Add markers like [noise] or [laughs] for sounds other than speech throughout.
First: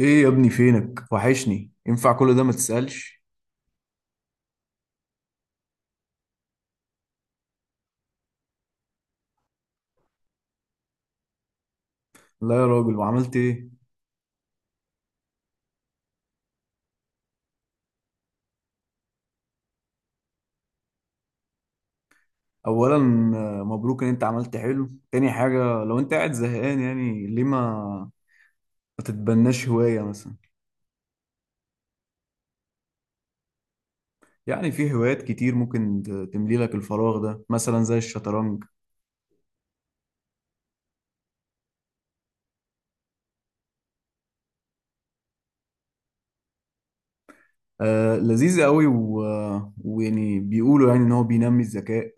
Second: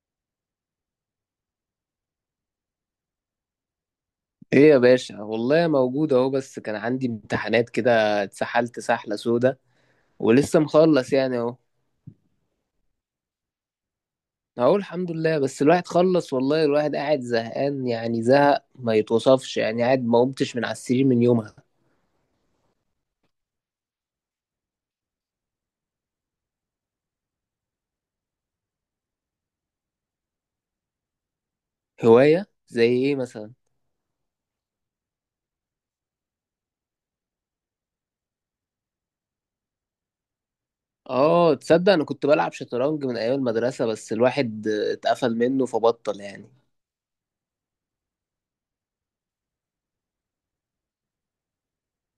ايه يا ابني، فينك؟ وحشني. ينفع كل ده؟ ما تسألش. ايه يا باشا، والله موجود اهو. بس كان عندي امتحانات كده، اتسحلت سحلة سودا ولسه مخلص يعني اهو. لا يا راجل، وعملت ايه؟ اهو الحمد لله. بس الواحد خلص والله. الواحد قاعد زهقان يعني، زهق ما يتوصفش يعني. قاعد ما قمتش من على السرير من يومها. اولا، مبروك ان انت عملت حلو. تاني حاجة، لو انت قاعد زهقان يعني ليه ما تتبناش هواية مثلا؟ هواية زي ايه مثلا؟ يعني في هوايات كتير ممكن تملي لك الفراغ ده، مثلا زي الشطرنج. اه تصدق انا كنت بلعب شطرنج من ايام المدرسة، بس الواحد اتقفل منه فبطل يعني. آه لذيذ قوي و... آه، ويعني بيقولوا يعني ان هو بينمي الذكاء،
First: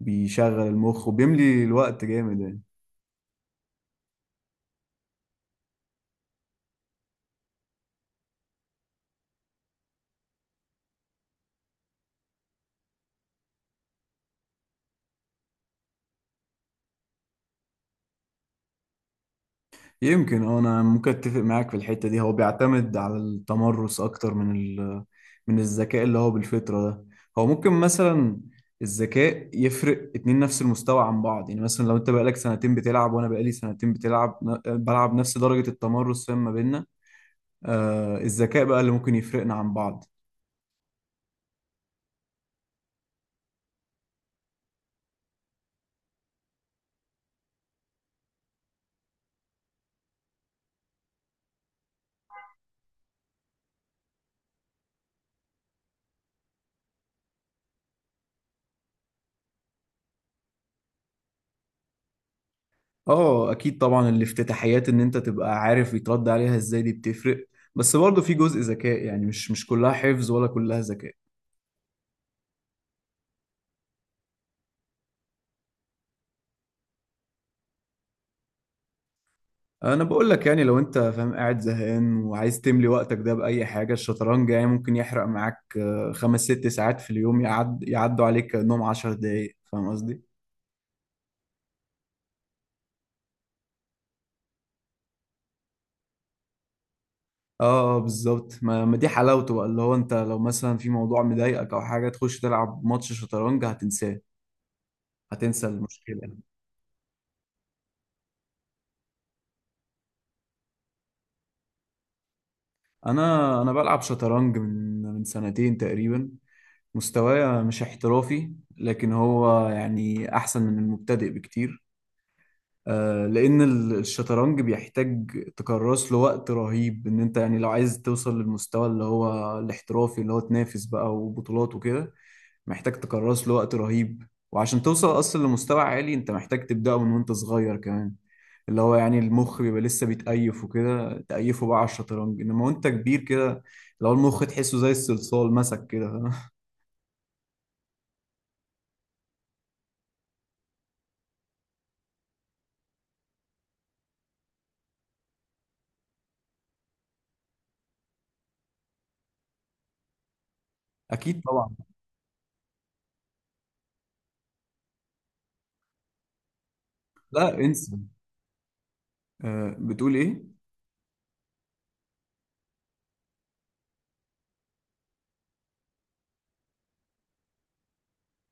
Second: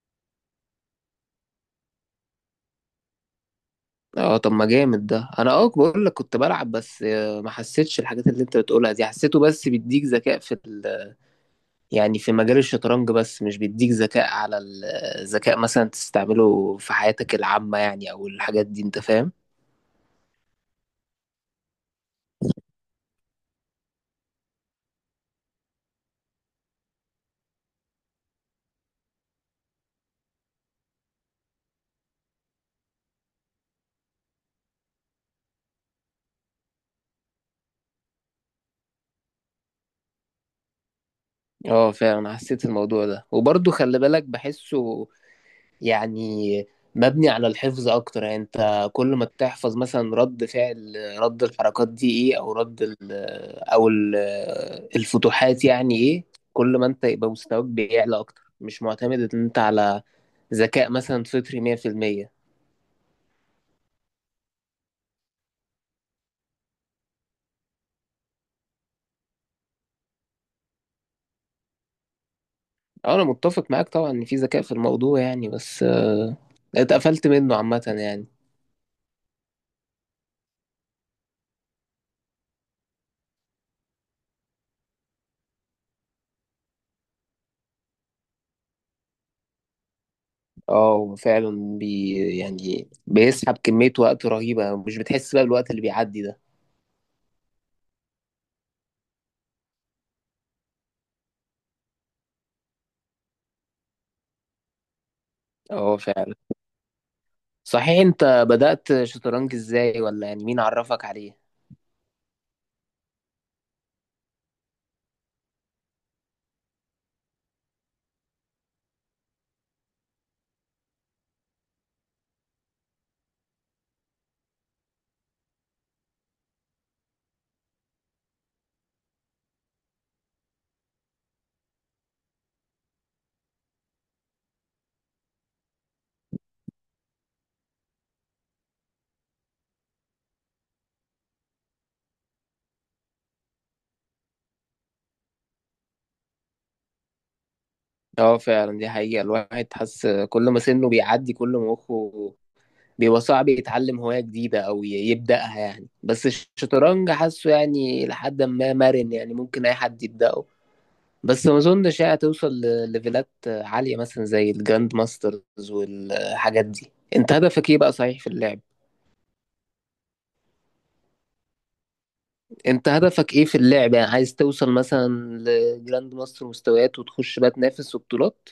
بيشغل المخ وبيملي الوقت جامد يعني. اه طب ما جامد ده. انا اه بقول لك كنت بلعب. بس ما حسيتش الحاجات اللي انت بتقولها دي. حسيته بس بيديك ذكاء في يعني في مجال الشطرنج، بس مش بيديك ذكاء على الذكاء مثلا تستعمله في حياتك العامة يعني، أو الحاجات دي. أنت فاهم؟ يمكن، انا ممكن اتفق معاك في الحته دي، هو بيعتمد على التمرس اكتر من من الذكاء اللي هو بالفطره ده. هو ممكن مثلا الذكاء يفرق اتنين نفس المستوى عن بعض، يعني مثلا لو انت بقالك سنتين بتلعب وانا بقالي سنتين بتلعب، بلعب نفس درجه التمرس، فاهم ما بيننا. آه، الذكاء بقى اللي ممكن يفرقنا عن بعض. اه فعلا حسيت الموضوع ده، وبرضه خلي بالك بحسه يعني مبني على الحفظ أكتر. يعني أنت كل ما تحفظ مثلا رد فعل، رد الحركات دي إيه، أو رد ال الفتوحات يعني إيه، كل ما أنت يبقى مستواك بيعلى أكتر، مش معتمد إن أنت على ذكاء مثلا فطري 100%. اه اكيد طبعا، الافتتاحيات ان انت تبقى عارف يترد عليها ازاي دي بتفرق، بس برضه في جزء ذكاء يعني، مش كلها حفظ ولا كلها ذكاء. اه انا متفق معاك طبعا ان في ذكاء في الموضوع يعني. بس اتقفلت منه عامة يعني. انا بقول لك يعني، لو انت فاهم قاعد زهقان وعايز تملي وقتك ده باي حاجه، الشطرنج يعني ممكن يحرق معاك خمس ست ساعات في اليوم، يعد يعدوا عليك كأنهم 10 دقايق، فاهم قصدي؟ اه هو فعلا يعني بيسحب كمية وقت رهيبة. مش بتحس بقى بالوقت اللي بيعدي ده. اه. بالظبط، ما دي حلاوته بقى، اللي هو انت لو مثلا في موضوع مضايقك او حاجه تخش تلعب ماتش شطرنج هتنساه، هتنسى اه المشكله فعلا. يعني. صحيح، انت بدأت شطرنج ازاي، ولا يعني مين عرفك عليه؟ انا بلعب شطرنج من سنتين تقريبا. مستواي مش احترافي، لكن هو يعني احسن من المبتدئ بكتير. لان الشطرنج بيحتاج تكرس له وقت رهيب، ان انت يعني لو عايز توصل للمستوى اللي هو الاحترافي، اللي هو تنافس بقى وبطولات وكده، محتاج تكرس له وقت رهيب. وعشان توصل اصلا لمستوى عالي انت محتاج تبدأه من وانت صغير كمان، اللي هو يعني المخ بيبقى لسه بيتأيف وكده، تأيفه بقى على الشطرنج. انما وانت كبير كده، لو المخ تحسه زي الصلصال مسك كده. اه فعلا دي حقيقة. الواحد حس كل ما سنه بيعدي، كل ما مخه بيبقى صعب يتعلم هواية جديدة أو يبدأها يعني. بس الشطرنج حاسه يعني لحد ما مرن، يعني ممكن أي حد يبدأه. [laughs] اكيد بس ما طبعا. اظنش هي هتوصل لليفلات عالية مثلا زي الجراند ماسترز والحاجات دي. انت لا هدفك ايه بقى، انسى. صحيح، في اللعب؟ أه، بتقول ايه؟ انت هدفك ايه في اللعب؟ يعني عايز توصل مثلا لجراند ماستر، مستويات وتخش بقى تنافس وبطولات؟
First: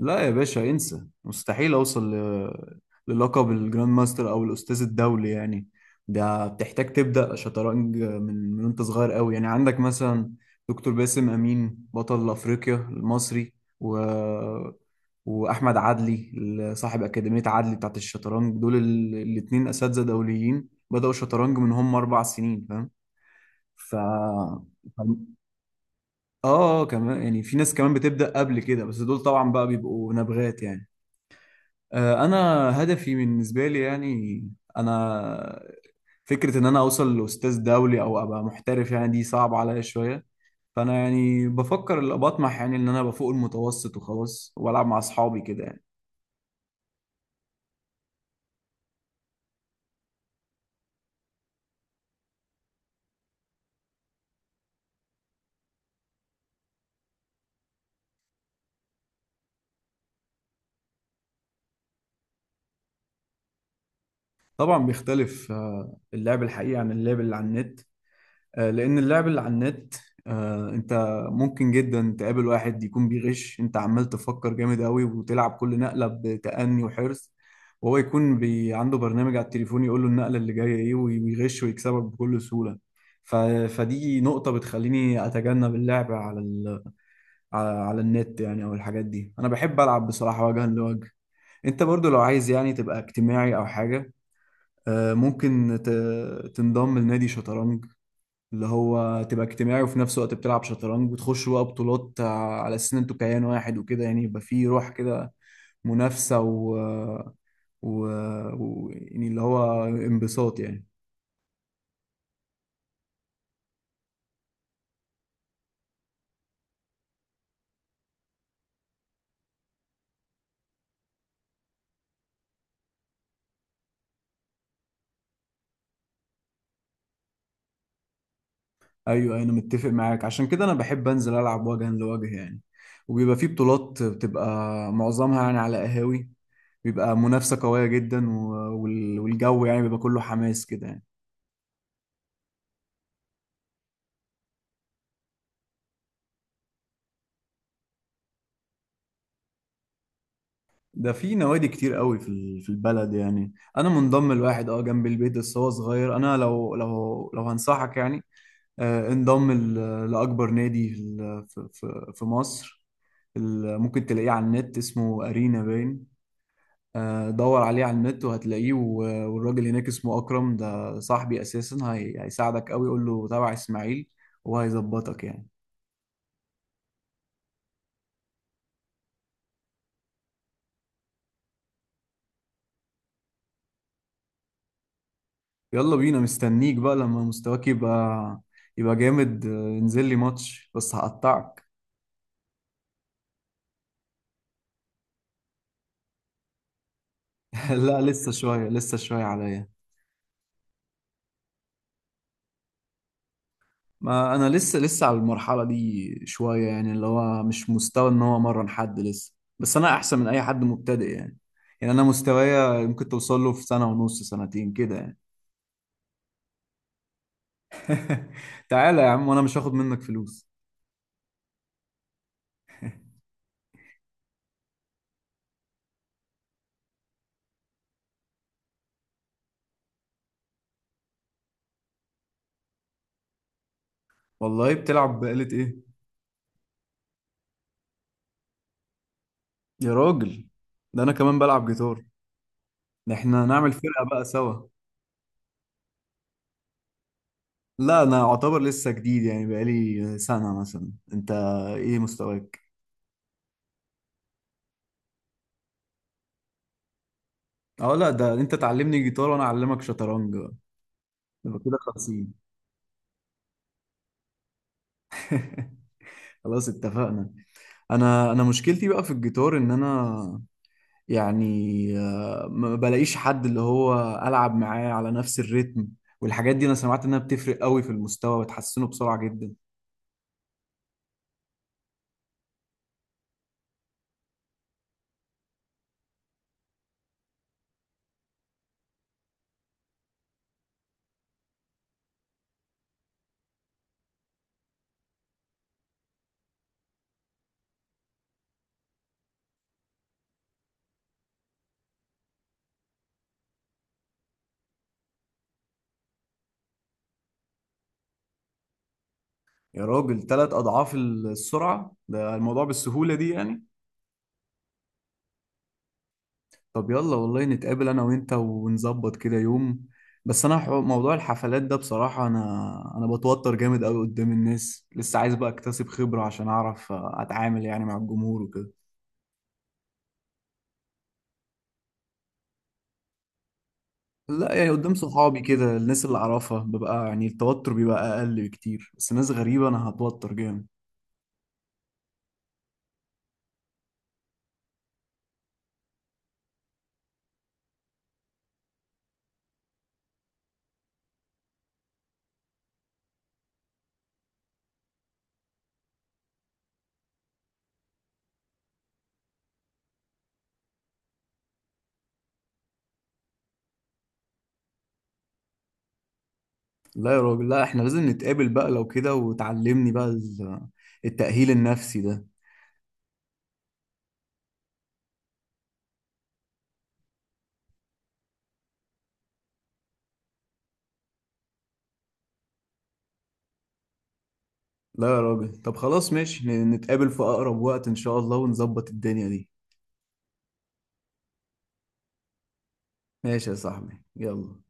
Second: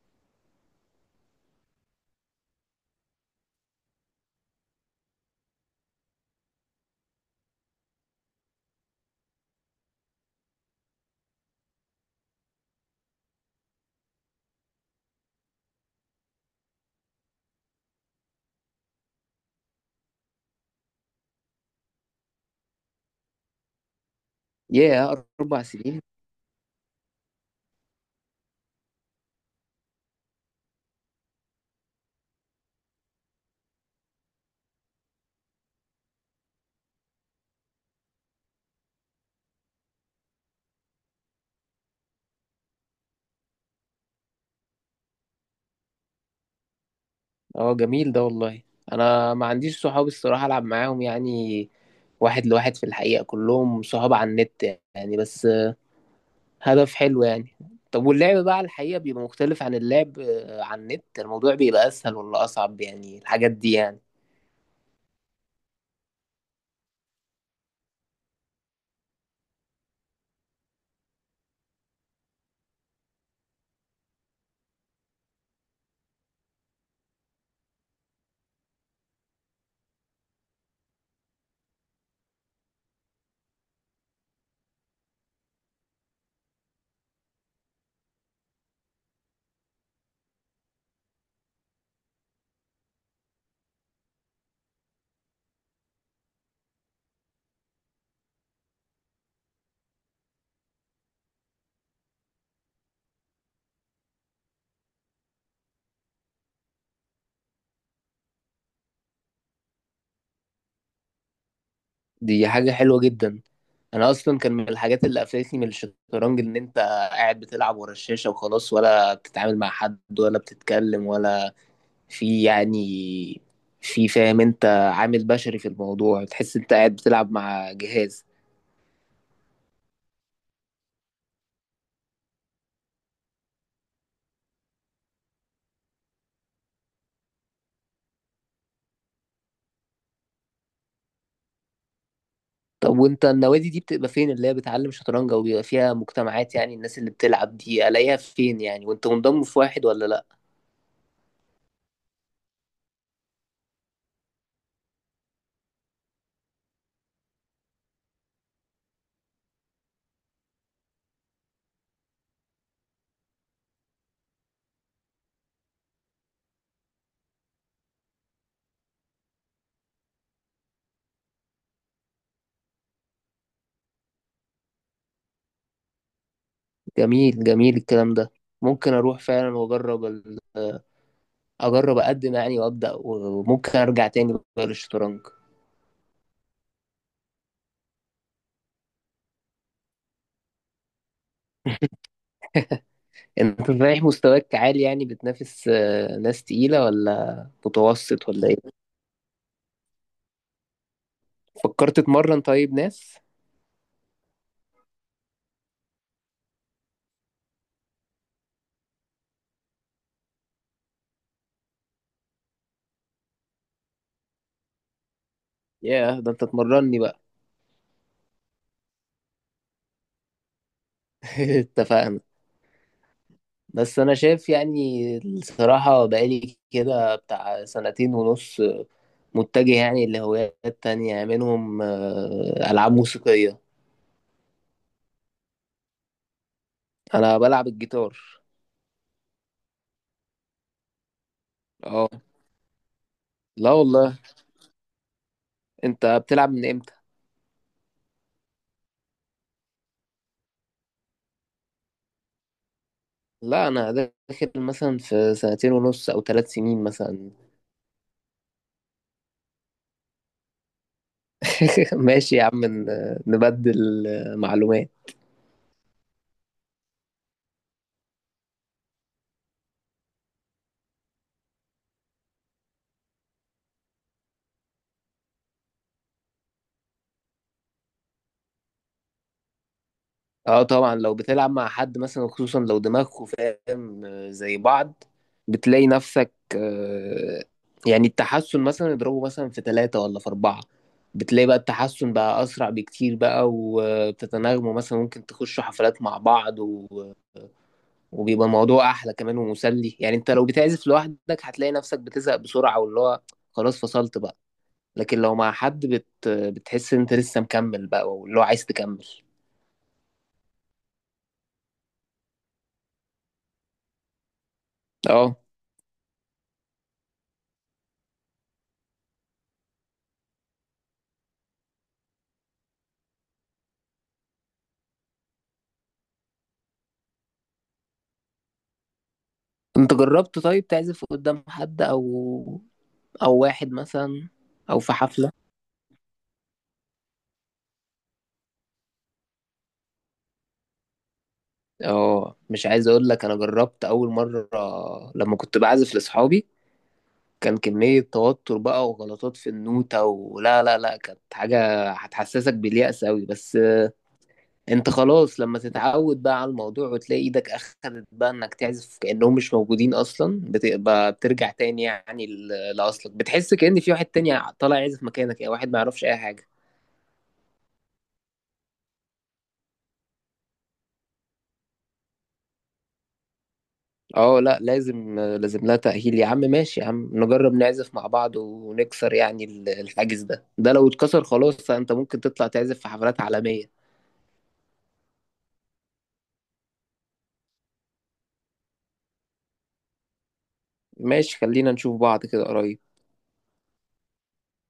لا يا باشا، انسى، مستحيل اوصل للقب الجراند ماستر او الاستاذ الدولي يعني. ده بتحتاج تبدا شطرنج من وانت صغير قوي، يعني عندك مثلا دكتور باسم امين بطل افريقيا المصري، و... واحمد عدلي صاحب اكاديميه عدلي بتاعت الشطرنج، دول الاتنين اساتذه دوليين بداوا شطرنج من هم 4 سنين، فاهم؟ ف اه ياه، اربع سنين. آه، كمان يعني في ناس كمان بتبدا قبل كده، بس دول طبعا بقى بيبقوا نبغات يعني. انا، هدفي بالنسبه لي يعني، انا فكره ان انا اوصل لاستاذ دولي او ابقى محترف يعني دي صعبه عليا شويه. فانا يعني بفكر، اللي بطمح يعني ان انا ابقى فوق المتوسط وخلاص، والعب مع اصحابي كده يعني. اه جميل ده والله. انا ما عنديش صحاب الصراحة العب معاهم يعني واحد لواحد في الحقيقة. كلهم صحاب على النت يعني. بس هدف حلو يعني. طب واللعب بقى على الحقيقة بيبقى مختلف عن اللعب على النت؟ الموضوع بيبقى أسهل ولا أصعب يعني الحاجات دي يعني؟ طبعا بيختلف اللعب الحقيقي عن اللعب اللي على النت. لأن اللعب اللي على النت، أنت ممكن جدا تقابل واحد يكون بيغش. أنت عمال تفكر جامد قوي وتلعب كل نقلة بتأني وحرص، وهو يكون عنده برنامج على التليفون يقول له النقلة اللي جاية إيه، ويغش ويكسبك بكل سهولة. ف... فدي نقطة بتخليني أتجنب اللعب على ال... على على النت يعني، أو الحاجات دي. أنا بحب ألعب بصراحة وجها لوجه. أنت برضو لو عايز يعني تبقى اجتماعي أو حاجة، ممكن تنضم لنادي شطرنج، اللي هو تبقى اجتماعي وفي نفس الوقت بتلعب شطرنج وتخش بقى بطولات، على أساس إن أنتوا كيان واحد وكده يعني، يبقى فيه روح كده منافسة و... يعني اللي هو انبساط يعني. دي حاجة حلوة جدا. أنا أصلا كان من الحاجات اللي قفلتني من الشطرنج إن أنت قاعد بتلعب ورا الشاشة وخلاص، ولا بتتعامل مع حد، ولا بتتكلم، ولا في يعني، في فاهم، أنت عامل بشري في الموضوع. تحس أنت قاعد بتلعب مع جهاز. أيوه، أيوه، أنا متفق معاك، عشان كده أنا بحب أنزل ألعب وجها لوجه يعني. وبيبقى فيه بطولات، بتبقى معظمها يعني على قهاوي، بيبقى منافسة قوية جدا والجو يعني بيبقى كله حماس كده يعني. طب وانت النوادي دي بتبقى فين، اللي هي بتعلم شطرنج او بيبقى فيها مجتمعات يعني الناس اللي بتلعب دي الاقيها فين يعني؟ وانت منضم في واحد ولا لا؟ ده في نوادي كتير قوي في في البلد يعني. انا منضم لواحد اه جنب البيت بس هو صغير. انا لو هنصحك يعني، انضم لاكبر نادي في في مصر. ممكن تلاقيه على النت، اسمه ارينا باين. دور عليه على النت وهتلاقيه، والراجل هناك اسمه اكرم، ده صاحبي اساسا. هيساعدك قوي. قول له تابع اسماعيل، وهيظبطك يعني. جميل جميل الكلام ده. ممكن اروح فعلا واجرب ال... آه، اجرب اقدم يعني وابدا، وممكن ارجع تاني بقى للشطرنج. يلا بينا، مستنيك بقى لما مستواك يبقى يبقى جامد. انزل لي ماتش بس هقطعك. انت رايح مستواك عالي يعني، بتنافس ناس تقيلة ولا [laughs] لا، متوسط لسه ولا ايه؟ شوية، لسه شوية عليا. فكرت تتمرن طيب ناس؟ ما أنا لسه على المرحلة دي شوية يعني، اللي هو مش مستوى إن هو أمرن حد لسه، بس أنا أحسن من أي حد مبتدئ يعني. يعني أنا مستوايا ممكن توصل له في سنة ونص، سنتين كده يعني. ياه ده انت تمرني بقى. [laughs] تعالى يا عم، وأنا مش هاخد منك فلوس. [laughs] اتفقنا. بس انا شايف يعني الصراحة بقالي كده بتاع سنتين ونص متجه يعني لهوايات تانية، منهم العاب موسيقية. والله، بتلعب بآلة إيه؟ انا بلعب الجيتار. يا راجل، ده أنا كمان بلعب جيتار. اه ده إحنا لا نعمل فرقة والله. بقى سوا. انت بتلعب من امتى؟ لا أنا أعتبر لسه جديد يعني، بقالي سنة مثلا. أنت إيه مستواك؟ لا انا داخل مثلا في سنتين ونص او ثلاث سنين مثلا. اه لا، ده انت تعلمني جيتار وانا اعلمك شطرنج، يبقى كده [laughs] 50. ماشي يا عم، نبدل معلومات. [laughs] خلاص اتفقنا. انا مشكلتي بقى في الجيتار، ان انا يعني ما بلاقيش حد اللي هو العب معاه على نفس الريتم، والحاجات دي انا سمعت انها بتفرق قوي في المستوى، بتحسنه بسرعة جدا. اه طبعا، لو بتلعب مع حد مثلا، خصوصا لو دماغكوا فاهم زي بعض، بتلاقي نفسك يعني التحسن مثلا اضربه مثلا في ثلاثة ولا في أربعة. بتلاقي بقى التحسن بقى أسرع بكتير بقى، وبتتناغموا، مثلا ممكن تخشوا حفلات مع بعض و... وبيبقى الموضوع أحلى كمان ومسلي يعني. أنت لو بتعزف لوحدك هتلاقي نفسك بتزهق بسرعة، واللي هو خلاص فصلت بقى. لكن لو مع حد بتحس إن أنت لسه مكمل بقى، واللي هو عايز تكمل. يا راجل، 3 اضعاف السرعة؟ ده الموضوع بالسهولة دي يعني! اه طب يلا، والله نتقابل انا وانت ونظبط كده يوم. بس انا، موضوع الحفلات ده بصراحة، انا بتوتر جامد قوي قدام الناس، لسه عايز بقى اكتسب خبرة عشان اعرف اتعامل يعني مع الجمهور وكده. انت جربت طيب تعزف قدام حد او او واحد مثلا لا يعني او في قدام حفلة؟ صحابي كده، الناس اللي اعرفها ببقى يعني التوتر بيبقى اقل بكتير، بس ناس غريبة انا هتوتر جامد. اه مش عايز اقول لك، انا جربت اول مرة لما كنت بعزف لاصحابي، كان كمية توتر بقى وغلطات في النوتة، ولا لا لا، كانت حاجة هتحسسك باليأس أوي. بس انت خلاص لما تتعود بقى على الموضوع، وتلاقي ايدك اخدت بقى انك تعزف كأنهم مش موجودين اصلا، بتبقى بترجع تاني يعني لأصلك. بتحس كأن في واحد تاني طالع يعزف مكانك يعني، واحد ما يعرفش اي حاجة. لا يا راجل، لا، احنا لازم نتقابل بقى لو كده وتعلمني بقى التأهيل النفسي ده. اه لا لازم لازم لها تأهيل يا عم. ماشي يا عم، نجرب نعزف مع بعض، ونكسر يعني الحاجز ده. ده لو اتكسر خلاص انت ممكن تطلع تعزف في حفلات عالمية. لا يا راجل، طب خلاص ماشي، نتقابل في اقرب وقت ان شاء الله ونظبط الدنيا دي. ماشي، خلينا نشوف بعض كده قريب. ماشي يا صاحبي، يلا.